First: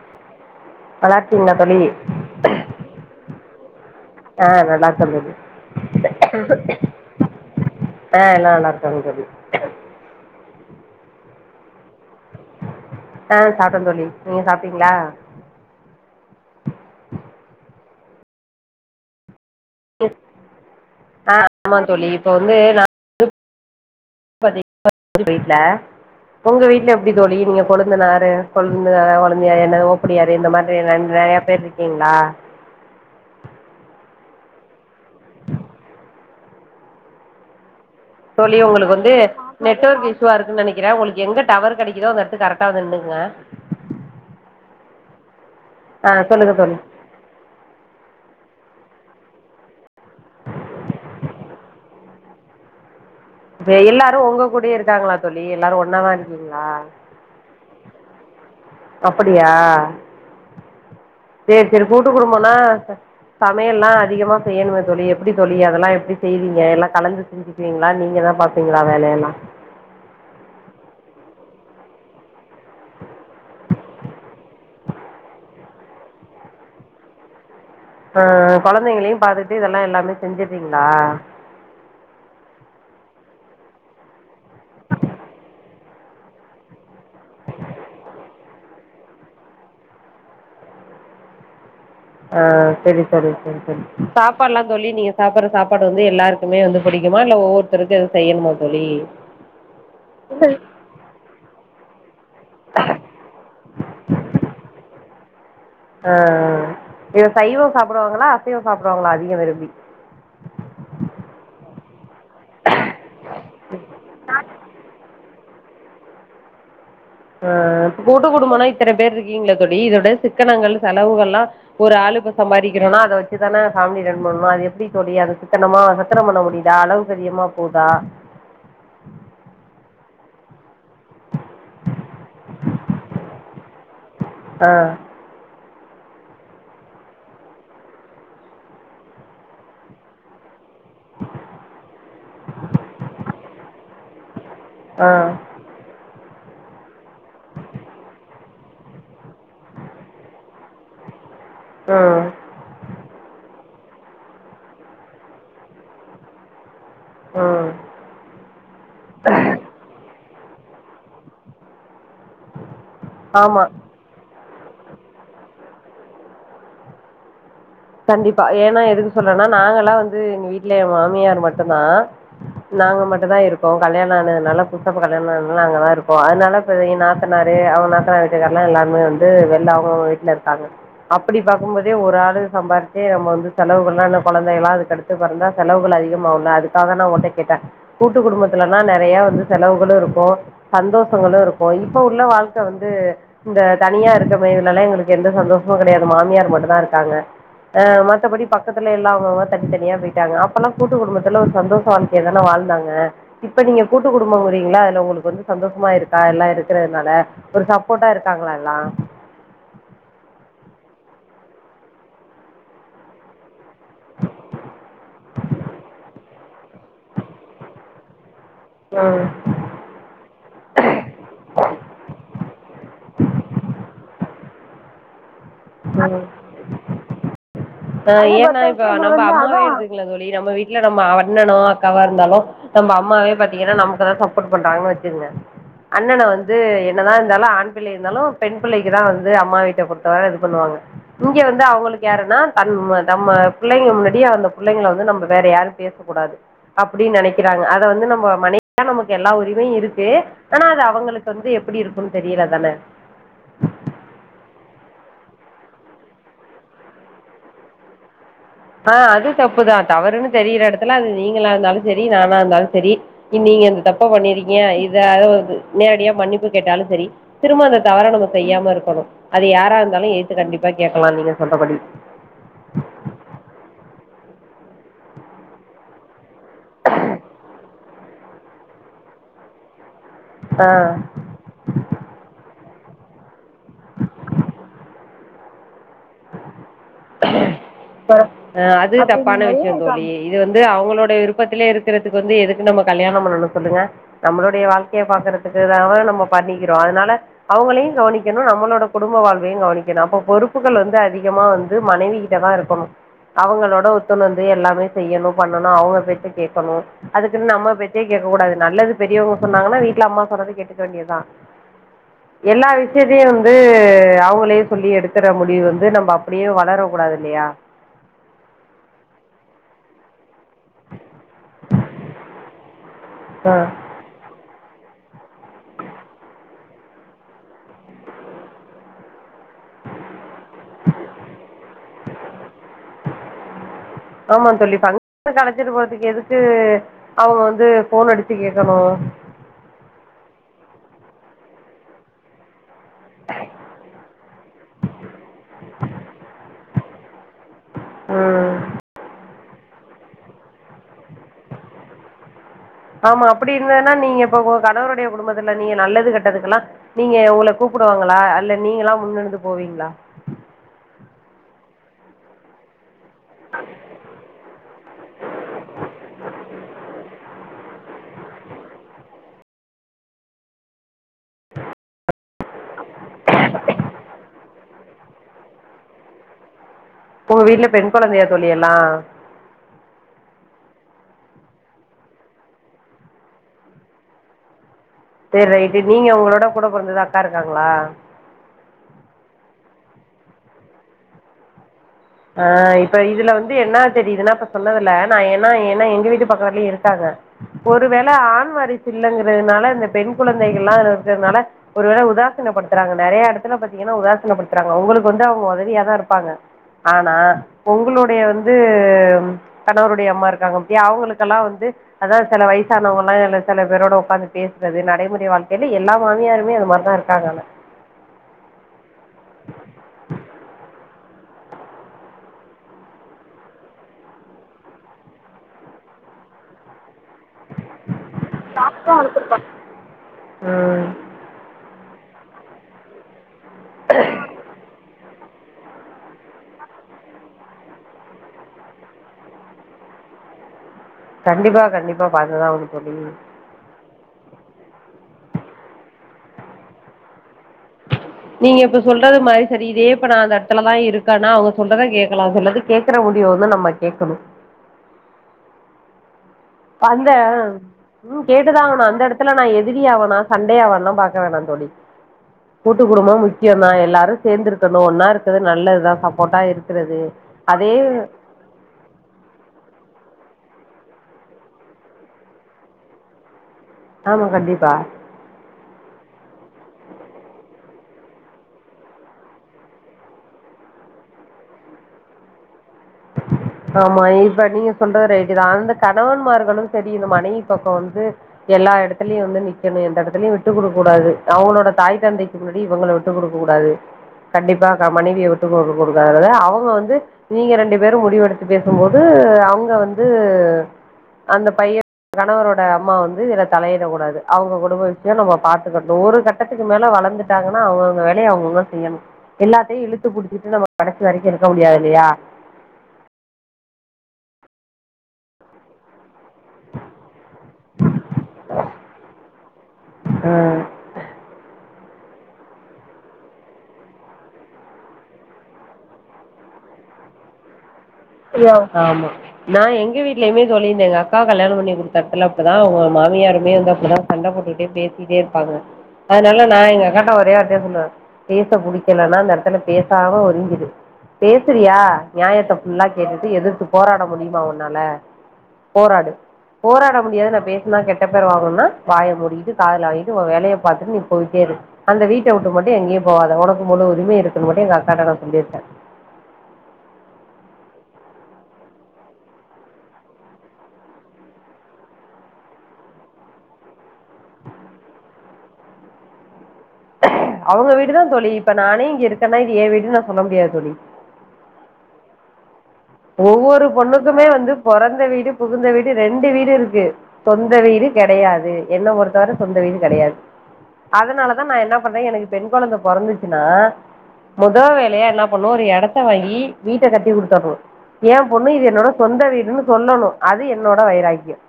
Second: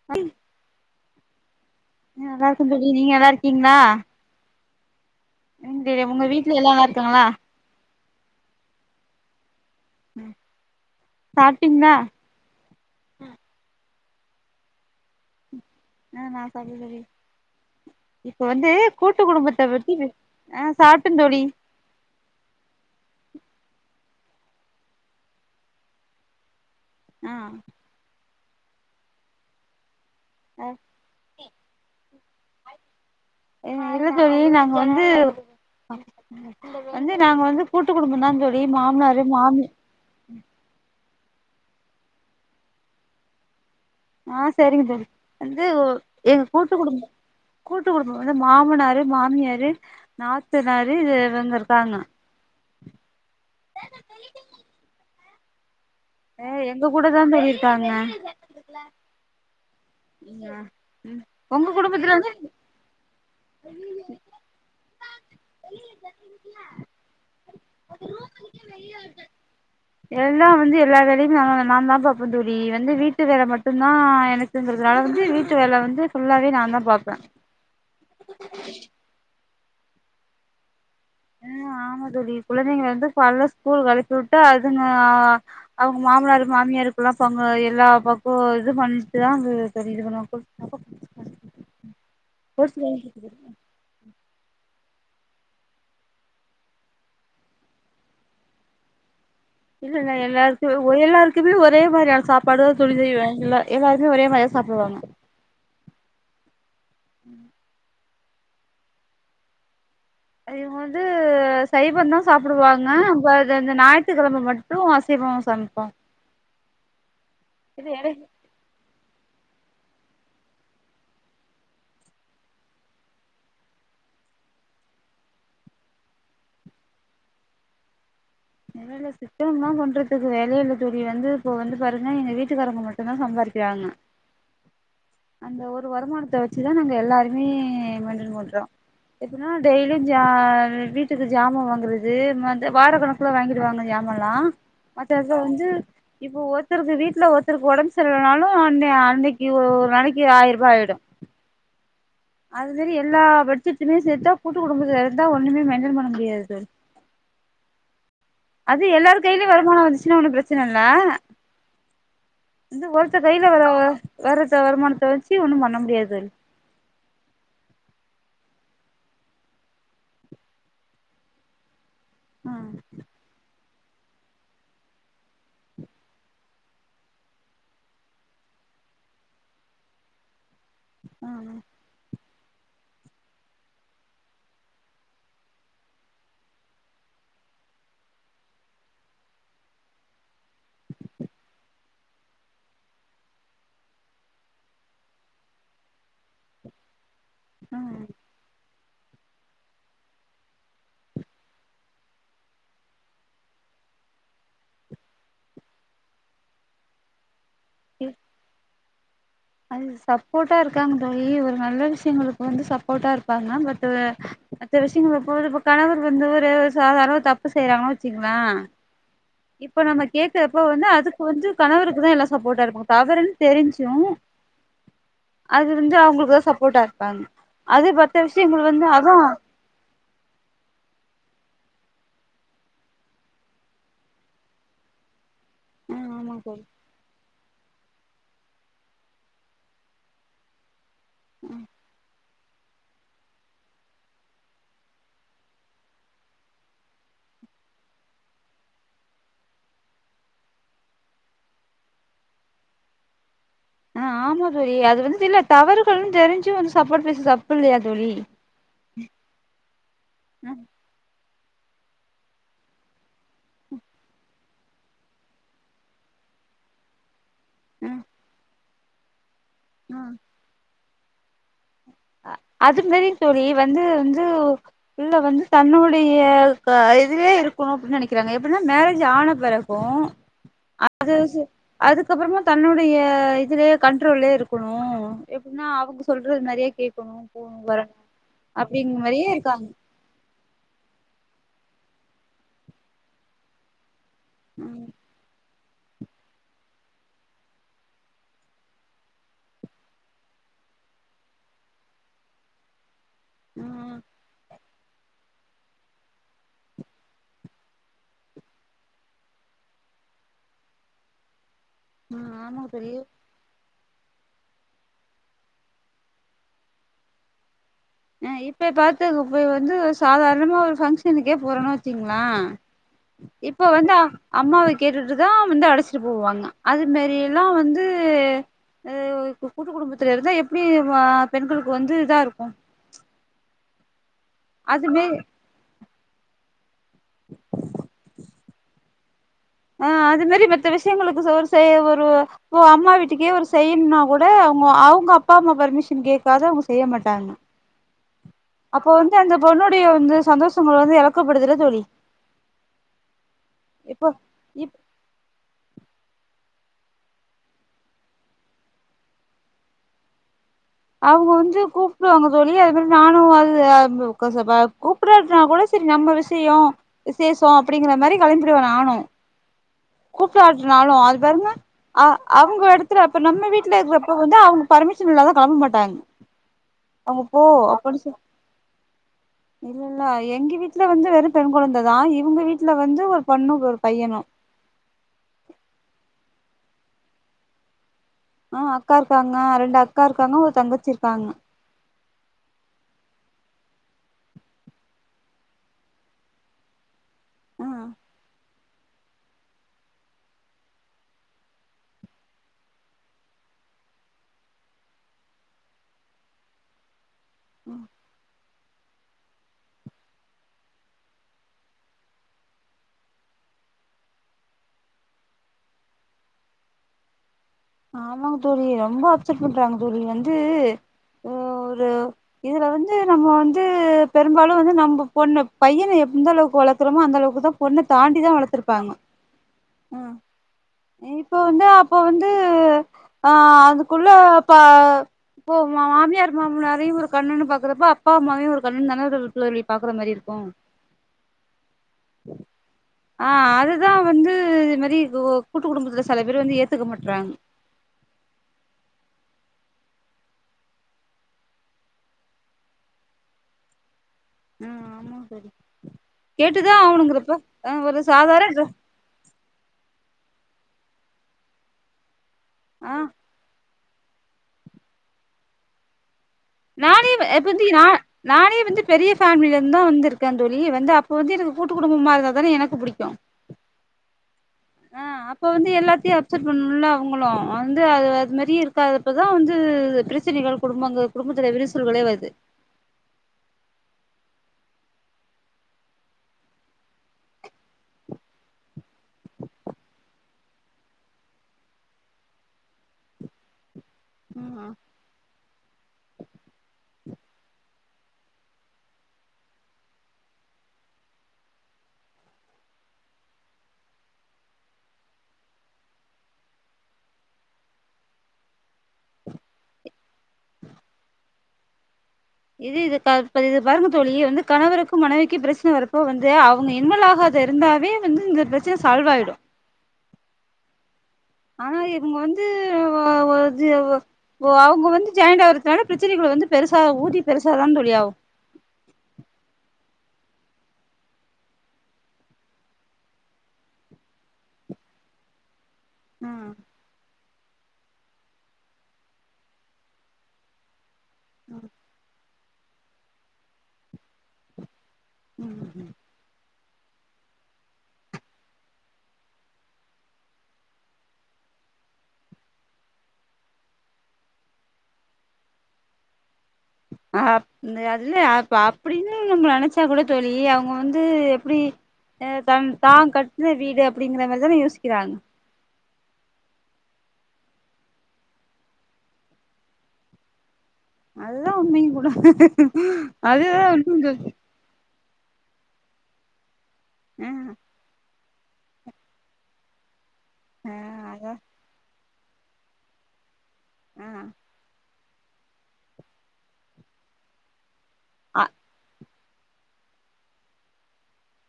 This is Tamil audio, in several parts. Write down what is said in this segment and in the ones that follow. [unintelligible] நல்லார்க்கிங்ளா தோழி நல்லாருக்க தோழி நீங்க நல்லா இருக்கீங்ளா அ நல்லாருக்க தோழி ம்செரி உங்க வீட்ல எல்லா நல்லா இருக்காங்களா அ எல்லா நல்லாருக்காங்க தோழி சாப்டீங்ளா அ சாப்ட தோழி நீங் சாப்டிங்ளா அ நா சாப்டே தோழி இப்ப வந்து கூட்டு குடும்பத்த ப அ சாப்ட தோழி ஆமா தோழி இப்ப வந்து நா [unintelligible] வீட்ல உங்க வீட்ல எப்டி ஆ தோழி நீங்க கொழுந்தனாரு கொழுந்தனாரு கொழுந்தியா என்ன ஓப்பிடியாரு இந்த மாத்ரி நெறைய பேர் இருக்கீங்களா இல்ல தோழி நாங்க வந்து வந்து நாங்க வந்து கூட்டு குடும்ப தா தோழி மாம்னாரு மாமி துவா இருக்கு நெனைக்கிற உங்களுக்கு எங்க டவர் கெடைக்குதோ அந்தெடத்து கரெக்டா வந்து நின்னுக்ங்க ஆ செரிங்க சரி வந்து ஆ எங் சொல்லுங்கள் கூட்டு தோழி குடும் கூட்டு குடும்ப வந்து மாமனாரு மாமியாரு நாத்தனாரு இது இவங்க இருக்காங்க ப எல்லாரு உங்க கூடயே இருக்காங்களா தோழி எல்லாரு ஒன்னா தா இரு ஏ எங்க கூடதா த இருக்காங்க அப்படியா ம் சேரி உங்க சேரி கூட்டு குடும்பத்துல குடும்பந்தா சமையெல்லா அதிகமா செய்யனுமே தோழி எப்டி தோழி அதெல்லா எப்டி செய்வீங்க எல்லா கலந்து செஞ்சுக்கிவீங்ளா நீங்க தா பாப்பீங்ளா வேலையெல்லா எல்லா வந்து எ எல்லா வேலையு நா நா தா பாப்ப தோழி வந்து வீட்டு வேல மட்டு தா எனக்குங்கிறதுனால வந்து வீட்டு வேல வந்து ஃபுல்லாவே நா தா பாப்ப அ கொழந்தைங்களையு பாத்துட்டு இதெல்லா எல்லாமே செஞ்சறீங்களா அ ஆமா தோழி குழந்தைங்க வந்து கால்ல ஸ்கூலுக்கு அனுச்சி விட்டு அதுங்க ஆ அவுங்க மாமனாருக்கு மாமியாருக்குல்லா பங்க எல்லா பக்கோ இது பண்ணிட்டு தா அது சரி இது பண்ணுவாங்க அ சரி தோழி சரி தோழி சாப்பாடுல்லா தோழி நீங்க சாப்டுற சாப்பாடு வந்து எல்லாருக்குமே வந்து பிடிக்குமா இல்ல ஒவ்வொருத்தருக்கு எ செய்யணுமா தோழி இல்லல்ல எல்லாருக்கு ஒரே எல்லாருக்குமே ஒரே மாரியான சாப் பாடு தா தோழி இல்ல எல்லாருக்குமே ஒரே மாரி சாப்டுவாங்க அ இது சைவம் சாப்டுவாங்களா அசைவ சாப்டுவாங்களா அதிக விரும்பி இவுங்க வந்து சைவந்தா சாப்டுவாங்க ப அது இந்த ஞாயித்துக்கிழம மட்டு அசைவோ சமைப்போ அ இது எடை கூட்டு குடும்பனா இத்தன பேர் இருக்கீங்லே தோழி இதோட சிக்கனங்கள் செலவுகள்லா ஒரு ஆளு ப்ப சம்பதிக்கிறோனா அத வச்சு ஃபேமிலி ரன் பண்ணணும் அது எப்டி தோழி அத சித்தனமா ரத்தனம் பண்ண முடிதா அளவுக் தெரியம்மா போதா நெலல சிக்கனம்லா பண்றதுக் வேலையில்ல தூழி வந்து இப்போ வந்து பாருங்க எங்க வீட்டுக்காரங்க மட்டுதா சம்பாதிக்கறாங்க ஆ அந்த ஒரு வருமானத்த வச்சுதா நாங்க எல்லாருமே மண்டல் ஓட்றோம் எப்பனா டெய்லியும் ஜா வீட்டுக்கு ஜாமா வாங்குற து மந்த் வாரகணும் கில வாங்கிடுவாங்க ஜாமால்லாம் ஆ மத்த இத இப்போ ஒருத்தருக்கு வீ ட்ல ஒருத்தருக்கு ஒடம் சர்ல்லனாலும் அன்னை அன்னைக்கி ஒரு நாளைக்கி ஆயிர் ரூபா ஆயிடும் ம் அது மாரி எல்லா பட்சத்துமே சேர்த்தா கூட்டு குடும்பத்துல இருந்தா ஒண்ணுமே மெய்டென் பண்ண முடியாது தோழி உம் அது எல்லாரு கையில்யோ வருமானம் வந்ச்சுன்னா ஒன்னு பெர்ச்சன இல்ல இந்த ஒர் த கையில வ ஆமா வர்ர வர்த வருமானத்த வச்சு ஒன்னும் பண்ண முடியாது தோழி கண்டிப்பா ஏன்னா எதுக்கு சொல்றேன்னா நாங்க எல்லா வந்து எங்க வீட்டல மாமியார் மட்டுதா தோழி நாங்க மட்டும் தா இருக் கோம் கல்யாணம் ஆனதுனால [unintelligible] அங்கதாருக்கோ அதனால போய் நாத்தனரு அவங்க நாத்த எதன்னா எல்லாமே வந்து வெள்ள அவஅவுங்க வீட்ல இருக்காங்க ஆ அப்படி பாக்கும் போதே ஒரு ஆளு சம்பாத்தே நம்ம வந்து செலவுகள்லாம் என்ன கொழந்தைகெல்ல்லா அதுக்கடுத்து பெறந்தா செலவுகள் அதிகமாவுல அதுக்காக நா ஒங்கட்ட கேட்ட கூட்டு குடும்பத்துல எல்லா நெறைய வந்து செலவுகளும் இருக்கும் சந்தோஷங்களும் இருக்கும் இப்ப உள்ள வாழ்க்க வந்து இந்த தனியாருக்க மயிலெல்ல எங்களுக்கு எந்த சந்தோஷமும் கெடையாது மாமியார் மட்டு தாருக்காங்க ஆ அ மத்தபடி பக்கத்துல எல்லா அவங்கவ தனித்தனியா போயிட்டாங்க அப்பெல்லா கூட்டு குடும்பத்துல ஒரு சந்தோஷ ஏய்தனா வாழ்ந்தாங்க இப்ப நீங்க கூட்டு குடும்பம்ங்கறீங்களா அதுல ஒங்களுக்கு வந்து சந்தோஷமாருக்கா எல்லா இருக்கறதுனால ஒரு சப்போட்டா இருக்காங்ளா எல்லா அது சப்போட்டா இருக்காங்கயி ஒரு நல்ல விஷயங்களுக்கு வந்து சப்போட்டாருப்பாங்க பட் துல்ல மத்த விஷயங்கள போது இப்ப கணவர் வந்து ஒரு சாதாரணமா தப்பு செய்றாங்க திக் மா ம் இப்ப நம்ம கேக்குறப்ப வந்து அதுக்கு வந்து கணவருக்குதா எல்லா சப்போட்டாருப்பாங் தவறுன் தெரிஞ்சும் அது வந்து அவங்களுக்குதா சப்போட்டாருப்பாங்க அ ஏன்னா இப்ப நம்ப அப்பாவே எடுத்துங்கல்ல தோழி நம்ம வீட்ல நம்ம அண்ணணோ அக்காவோ இருந்தாலும் நம்ம அம்மாவே பாத்தீங்கன்னா நமக்குதா சப்போர்ட் பண்றாங்கன் வச்சுகங்க ஆ அண்ணன ஆமா வந்து தோழி என்னதா இருந்தாலும் ஆண் பிள்ளை இருந்தாலு பெண் பிள்ளைக்கு தா வந்து அம்மா வீட்ட பொறுத்தவர இது பண்ணுவாங்க இங்க வந்து அவ்ங்களுக்கு யாருன்னா அந்ம நம்ம பிள்ளைங்க முன்னாடியா அந்த புள்ளைங்கள வந்து நம்ம வேற யாரு பேசக்கூடாது அப்டினு நெனைக்கிறாங்க அது வந்து நம்ம மனைவியா நமக்கு எல்லா உரிமையு இருக்கு ஆனா அது அவங்களுக்கு வந்து எப்டி இருக்கும்ன் தெரியில தான அ ஆமா தோழி அது வந்து இல்ல தவறுகளும் தெரிஞ்சு வந்து சப்போட் பேசுறது தப்பு இல்லயா தோழி ஆ அது தப்புதா தவறுன் தெரிற ம் எடத்துல அது நீங்களா இருந்தாலு செரி நானா இருந்தாலு செரி நீங்க இந்த தப்ப பண்ணிருகிங்க இத நேரடியா மன்னிப்பு கேட்டாலு செரி திரும்ப அந்த ம் தவற நம்ம செய்யாம இருக்கணு அது யாரா இருந்தாலு எத்து கண்டிப்பா கேக்கலா நீங்க சொல்ற படி அது மாரி தோழி வந்து ந்து உள்ள வந்து தன்னுடைய க இதுலயே இருக்கோ அப்டின் நெனைக்கிறாங்க எப்டின்னா மேரேஜ் ஆன பெறகும் ஆ அது சு அதுக்கப்பறமா தன்னுடைய இதுலே கண்ட்ரோல்லே இருக்கணு எப்டின்னா அவங்க சொல்றது மாரியே கேட்கணு போணு வரணு அது அப்டிங்கிற மாரியே தப்பான இருக்காங்க விஷ்யோ தோழி இது வந்து அவங்களோட விருப்பத்திலே இருக்கறதுக்கு வந்து எதுக்கு நம்ம கல்யாணோ பண்ணணு சொல்லுங்க நம்மளுடைய ம் வாழ்க்கைய பாக்குறதுக்கு தான நம்ம பண்ணிக்கிறோ அதனால அவங்களையு கவனிக்கணு நம்மளோட குடும்ப வாழ்வையு கவனிக்கணு அப்ப பொறுப்பு கள் வந்து அதிகமா வந்து மனைவிகிட்ட தா இருக்கணு அவங்களோட ம் ஒத்துணந்து எல்லாமே செய்யணு பண்ணனு அவுங்க பேச்ச கேக்கணு அதுக்குன்னு நம்ம பேச்சே கேட்க கூடாது நல்லது பெரியவங்க சொன்னாங்கன்னா வீட்ல அம்மா சொன்னது கேட்டுக்க வேண்டியதா ம் ஆமா எல்லா தோழி விஷயத்தையு வந்து அவங்களே சொல்லி எடுக்க ற முடிவு வந்து நம்ம அப்டியே வளரக் கூடாது இல்லையா அ இப்ப பாத்து குப்பை வந்து சாதாரணமா ஒரு பங்க்ஷனுக்கே போறோனு வச்சீங்ளே ஆஹ் இப்ப வந்து அம்மாவ கேட்டுட்டுதா வந்து அழச்சிட்டு போவாங்க அது மேரியெல்லா வந்து அ அது இப்ப கூட்டு குடும்பத்துல இருந்தா எப்டி பெண்களுக்கு வந்து இதாருக்கு ஆமா தோழி அதுமாரி பங்ஷனுக்கு அழச்சிட்டு போறதுக்கு எதுக்கு அவங்க வந்து ஃபோன் அடிச்சி கேட்கணு ஆ அது மேரி மத்த விஷயங்களுக்கு ஷோர் செய்ய ஒரு ஒ அம் மா வீட்டுக்கே ஒரு செய்யணுன்னா கூட அவங்க அவுங்க அப்பா அம்மா பர்மிஷன் கேட்காத அவுங்க செய்ய மாட்டாங்க ம் அப்போ வந்து அந்த பொண்ணுடைய வந்து சந்தோஷங்கள் வந்து எழக்கப்படுதுல தோழி ஆமா அப்டி இருந்ததுன்னா இப்போ நீங்க இப்ப உங்க இப் கணவருடைய குடும்பத்துல நீங்க நல்லது கெட்டதுக்கெல்லா நீங்க உங்கள கூப்டுவாங்களா அல்ல நீங்களா முன்னெடுந்து போவீங்களா அவுங்க வந்து கூப் புடுவாங்க தோழி அது மாரி நானும் அது [unintelligible] கூப்புடாட்னா கூட செரி நம்ம விஷ்யோ விசேஷோ அப்டிங்கிற மாரி கெளம்பிடுவ நானு கூப்படாட்டனாலு அது பாருங்க ஆ அவுங்க எடுத்து அப்ப நம்ம வீட்ல இருக்கறப்ப வந்து அவங்க பர்மிஷன் இல்லாது கெளம்ப மாட்டாங்க அவங்க உங்க போ வீட்ல பெண் கொழந்தையா தோழி எல்லா இல்லேல்ல எங்க வீட்ல வந்து வெறு பெண் கொழந்ததா இவுங்க வீட்ல வந்து ஒரு பெண்ணு ஒரு பையனு சேரி ரைட்டு நீங்க உங்களோட கூட பொறந்தது அக்கா இருக்காங்களா ஆ அக்காருக்காங்க ரெண்டு அக்கா இருக்காங்க ஒரு தங்கச்சி இருக்காங்க ஆ இப்ப இதுல வந்து என்னா தெரியிதுன்னா இப்ப சொன்னதுல நா ஏன்னா என்ன எங்க வீட்டு பக்கத்துலயு இருக்காங்க ஆ ஒருவேள ஆண் வாரிசு இல்லங்குறதுனால இந்த பெண் குழந்தைகள்லா இருக்குறதுனால ஒரு வேள உதாசனப்படுத்துறாங்க நறைய எடத்துல பாத்தீங்கன்னா உதாசனப்படுத்துறாங்க உங்களுக்கு வந்து அவங்க உதவியா தா இருப்பாங்க ஆனா உங்களுடைய வந்து கணவருடைய அம்மா இருக்காங்க பாத்தியா அவங்களுக்கெல்லா வந்து அதா சில வயசானவங்கல்லா இல்ல செல பேரோட உக்காந்து பேசுறது நடைமுறை வாழ்க்கையில எல்லா மாமியாருமே அது மார் தா இருக்காங்கான ஆமாங் தோழி ரொம்ப அப்செர்ட் பண்றாங்க தோழி வந்து ஒரு இதுல வந்து நம்ம வந்து பெரும்பாலு வந்து நம்ம பொண்ணு பையன எந்த அளவுக்கு வளக்குறோமோ அந்த அளவுக்கு தா பொண்ணு தாண்டிதா வளத்துருப்பாங்க ம் ம் இப்ப வந்து அப்ப வந்து அ ஆ அதுக்குள்ள அப்ப இப்ப மாமியார் மாமனாரையு ஒரு கண்ணுன்னு பாக்குறப்ப அப்பா அம்மாவையு ஒரு கண்ணன்னு தானா தோழி பாக்குற மாரி இருக்கு ம் கண்டிப்பா கண்டிப்பா பாத்துதா ஆகணு தோழி ஆ அதுதா வந்து இதுமரி கூட்டு குடும்பத்துல செல பேர் வந்து ஏத்துக்க மாட்றாங்க நீங்க இப்ப சொல்றது மாறி சரி இதே இப்ப நா அந்த எட்த்துல தா இருக்கேன்னா அவுங்க சொல்றத கேக்கலா சொல்றது கேக்கற முடிவு வந்து நம்ம கேக்கணு உம் ஆமா தோழி கேட்டுதா அந்த ஆவணுங்கிறப்ப ஆ ஒரு உம் கேட்டுதா சாதாரண ஆகணு அந்த எடத் துல நா எதிரியாவேனா சண்டே ஆவேனா பாக்க வேணா தோழி கூட்டு ஆ குடும்போ முக் கியோந்தா எல்லாரு சேந்திருக்கணு ஒன்னா இருக்குறது நல்லதுதா சப்போட்டா இருக் நானே எப்பத்தி நா நானே வந்து பெரிய ஃபேமிலி லந்து‌தா வந்திருக்கே தோழி வந்து அப்ப வந்து எனக்கு கூட்டு குடும்பமா இருந்தா தான எனக்கு புடிக்கு ஆமா கண்டிப்பா ஆ அப்ப வந்து எல்லாத்தையு அப்செட் பண்ணும்ல அவுங்களு வந்து அது அது மாறி இருக்காது இப்போதா வந்து ப்ரச்சனைகள் குடும்பங்கள் குடும்பத்துல விருசல்களே வருது ஆமா இப்ப நீங்க சொல்றது ரைட்டுதா அந்த கணவன்மார்களும் செரி இந்த மனைவி பக்கோ வந்து எல்லா எடத்துலயு வந்து நிக்கணு எந்த இடத்துலயு விட்டு குடுக்க கூடாது அவங்களோட தாய் தந்தைக் துக் முன்னாடி இவுங்கள விட்டு குடுக்க கூடாது கண்டிப்பா ம் கா மனைவிய விட்டு குடு குடுக்காதது அவுக வந்து நீங்க ரெண்டு பெரு முடிவு எடுத்து பேசும்போது அவங்க வந்து அந்த பையே கணவரோட அம்மா வந்து இதுல தலையிடக் கூடாது அவுங்க குடும்ப விஷ்யோ நம்ம பாத்துக்கட்டு ஒரு கட் டத்துக்கு மேல வளந்துட்டாங்கன்னா அவங்கங்க வேலைய அவுங்கவுங்க செய்யணு எல்லாத்தையு இழுத்து புடிச்சிட்டு நம்ம கடைசி வரைக்கு இருக்க முடியாது இல்லையா இது இது க இத பாருங்க தோழி வந்து கணவருக்கு மனைவிக்கு ப்ரச்சன வரப்போ வந்து அவுங்க இன்வால் ஆகாது இருந்தாவே வந்து இந்த ப்ரச்சன சால்வ் ஆயிடு ஆ ஆனா இவுங்க வந்து ஒரு ஒர்ஜியவோ ஓ அவு‌ங்க வந்து ஜாயின்ட் ஆறதுனால ப்ரச்சனைகள வந்து பெருசா ஊதி பெருசாதா தோழி ஆவு அப்டியா ஆமா நா எங்க வீட்லயுமே தோழி இந்த எங்க அக்காவ கல்யாணோ பண்ணி குடுத்த எடத்துல அப்டிதா உங்க மாமியாருமே வந்தா அப்டி தா சண்ட போட்டுக்கிட்டே பேசிட்டே இருப்பாங்க ம் அதனால நா எங்க அக்காட்ட ஒரே வார்த்தையா சொல்லுவேன் பேச புடிக்கலனா அந்த எடத்துல பேசாம ஒதிங்கிரு பேசுறியா நியாயத்த நல்லா கேட்டுட்டு எதிரத்து போராட முடியுமா உன்னால போராடு போராட முடியாது நா பேசுனா கெட்ட பேர் வாங்கணுன்னா வாய மூடிக்கிட்டு காதல வாங்கிட்டு வேலய பாத்துட்டு நீ போயிட்டே இரு அந்த வீட்ட விட்டு மட்டு எங்கேயு போகாத உனக்கு முழு உரிம இருக்குன்னு மட்டு எங்க அக்காட்ட சொல்லிர்க்கே ஆகப் இந்த அதுல அ அப்டின்னு நம்மள நெனைச்சா கூட தோழி அவங்க வந்து எப்டி தன் தா கட்டுன வீடு அப்டிங்கிற மாரி தான யோசிக்கிறாங்க அவுங்க வீடுதா தோழி இப்ப நானே இங்க இருக்கேன்னா இது ஏ வீடுன்னு நா சொல்ல முடியாது தோழி நல்லா அமையவு கூடாத் ஒவ்வொரு பொண்ணுக்குமே வந்து பொறந்த வீடு புகுந்த வீடு ரெண்டு வீடு இருக்கு ஆ சொந்த வீடு கெடையாது என்ன பொருத்தவர சொந்த வீடு கெடையாது ஆ அதா அதனால தான் நா என்ன பண்றே எனக்கு பெண் கொழந்த பொறந்துச்சுன்னா ஆ மொத வே லையா என்ன பண்ணணு ஒரு எடத்த வாங்கி வீட்ட கட்டி குடுத்துர்னு ஏ அ பொண்ணும் இது என்னோட சொந்த வீடுன்னு சொல்லணு அது என்னோட வைராக்கியம்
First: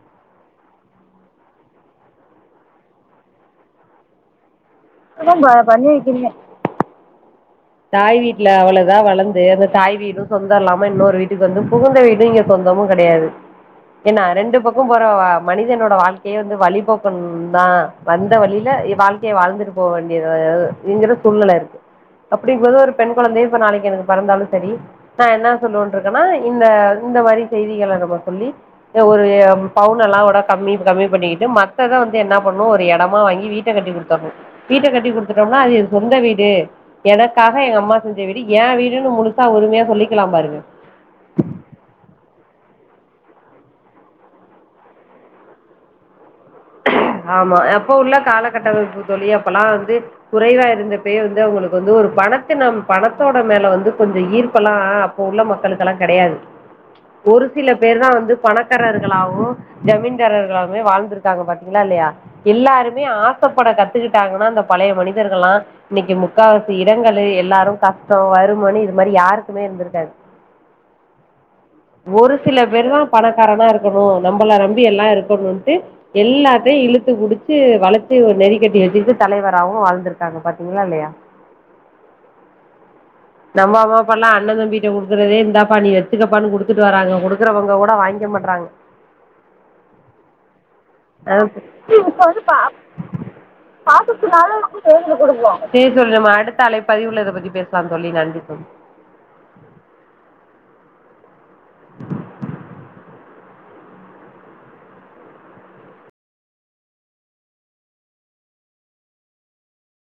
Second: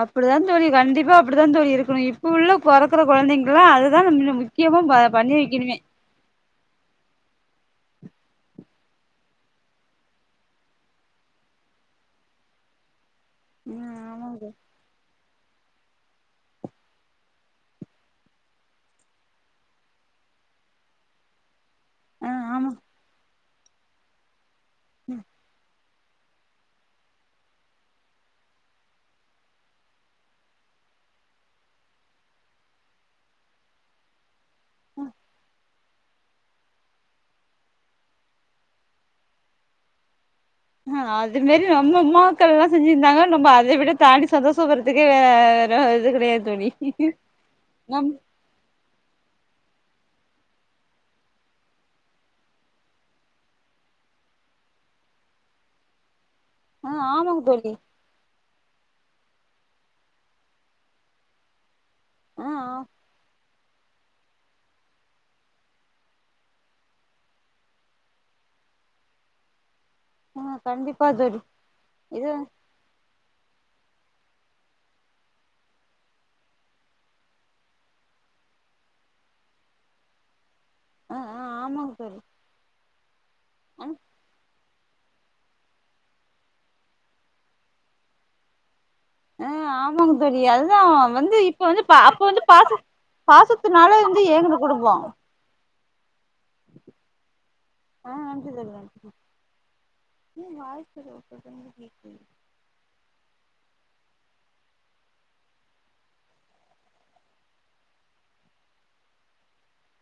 அப்டிதா தோழி கண்டிப்பா அப்டித்தா தோழி இருக்கணு இப்ப உள்ள பொறக்கற கொழந்தைங்ளா அதுதா முக்கியமா ப இப்டி பண்ணி தா நா வைக்கணுமே பண்ணி வெக்கணுமே தாய் வீட்ல அவ்ளதா வளந்து அந்த தாய் வீடு சொந்தோ இல்லாம இன்னொரு வீட்டுக்கு வந்து புகுந்த வீடு இங்க சொந்தமு கெடையாது ம் ஏன்னா ஆமாங்க தோழி ரெண்டு பக்கோ போற மனிதனோட வாழ்க்கையே வந்து வழிபோக்கன் தா வந்த வழியில வாழ்க்கய வாழ்ந்துட்டு போ வேண்டியங்கிற சூழ்நில இருக்கு ஆ ஆமா அப்டிபோது ஒரு பெண் கொழந்த இப்ப நாளைக்கு எனக்கு பெறந்தாலு சரி நா என்ன சொல்லுவே இருக்கனா இந்த இந்த மாரி செய்திகள நம்ம சொல்லி ஒரு பவுனல்லா விட கம்மி கம்மி பண்ணிக்கிட்டு மத்தத வந்து என்ன பண்ணு ஒரு எடமா வாங்கி வீட்ட கட்டி கொடுத் வீட்ட கட்டி குடுத்துட்டோம்னா அது எ சொந்த வீடு எனக்காக எங்க அம்மா செஞ்ச வீடு எ வீடுன்னு முழுசா உரிமையா சொல்லிக்கலா பாருங்க ஆ அது மாரி நம்ம அம்மாக்கள்லா செஞ்சிருந்தாங்க நம்ம அத விட தாண்டி சந்தோஷோ வரு இதுக்கு வேற இது கிடையா தோழி ஆமா அப்போ நம் உள்ள காலகட்டமைப்பு தோழி அப்பல்லா வந்து குறைவா இருந்தப்பேய வந்து அவங்களுக்கு வந்து ஒரு பணத்த நம் பணத்தோட மேல வந்து கொஞ்ச ஈர்ப்பல்லா உள்ள மக்களுக்லா கெடையாது ஆ ஆமாங்க ஒரு தோழி சில பேர் தா வந்து பணக் ர்களாவு ஜமீன்தாரர்களாவுமே வாழ்ந்திருக்காங்க பாத்தீங்ளா இல்லையா ஆ எல்லாருமே ஆ கஷ்டப்பட கத்துக்கிட்டாங்கன்னா அந்த பழைய மனிதர்கலா இன்னைக்கு முக்கால் வாசி இடங்கள் எல்லாரு கஷ்டோ வறுமனு இது மாரி யாருக்குமே இருந்திருக்காது ம் கண்டிப்பா தோழி இது வெறு பணக்காரனா இருக்கணு நம்மள நம்பி எல்லா இருக்கணும்ட்டு எல்லாத்தயு இழுத்து புடிச்சு வளச்சு ஒரு நெறிக்கட்டி வச்சிட்டு தலைவராவு வாழ்ந்திருக் பாத்தீங்களா இல்லையா ஆ ஆ ஆமாங்க தோழி நம்ம அம்மாப்பால்லா அண்ண தம்பி குடுக்குறதே இந்தா பா நீ எத்துக்க பா ண்ணு குடுத்துட்டு வராங்க குடுக்குறவங்க கூட வாங்க மாட்றாங்க ஆ ஆமாங்க தோழி அதுதா வந்து ஆ இப்ப வந்து பா அப்ப இப்ப வந்து பா பாச பாசத்துனால வந்து ஏங்குன குடும்போ குடுப்போ செரி தோழி நம்ம அடுத்த அலை பதிவுள இத பத்தி பேசலா தோழி நன்றி தோழி ஏ வாய்ஸ் விட்டு விட்டு கேக்குது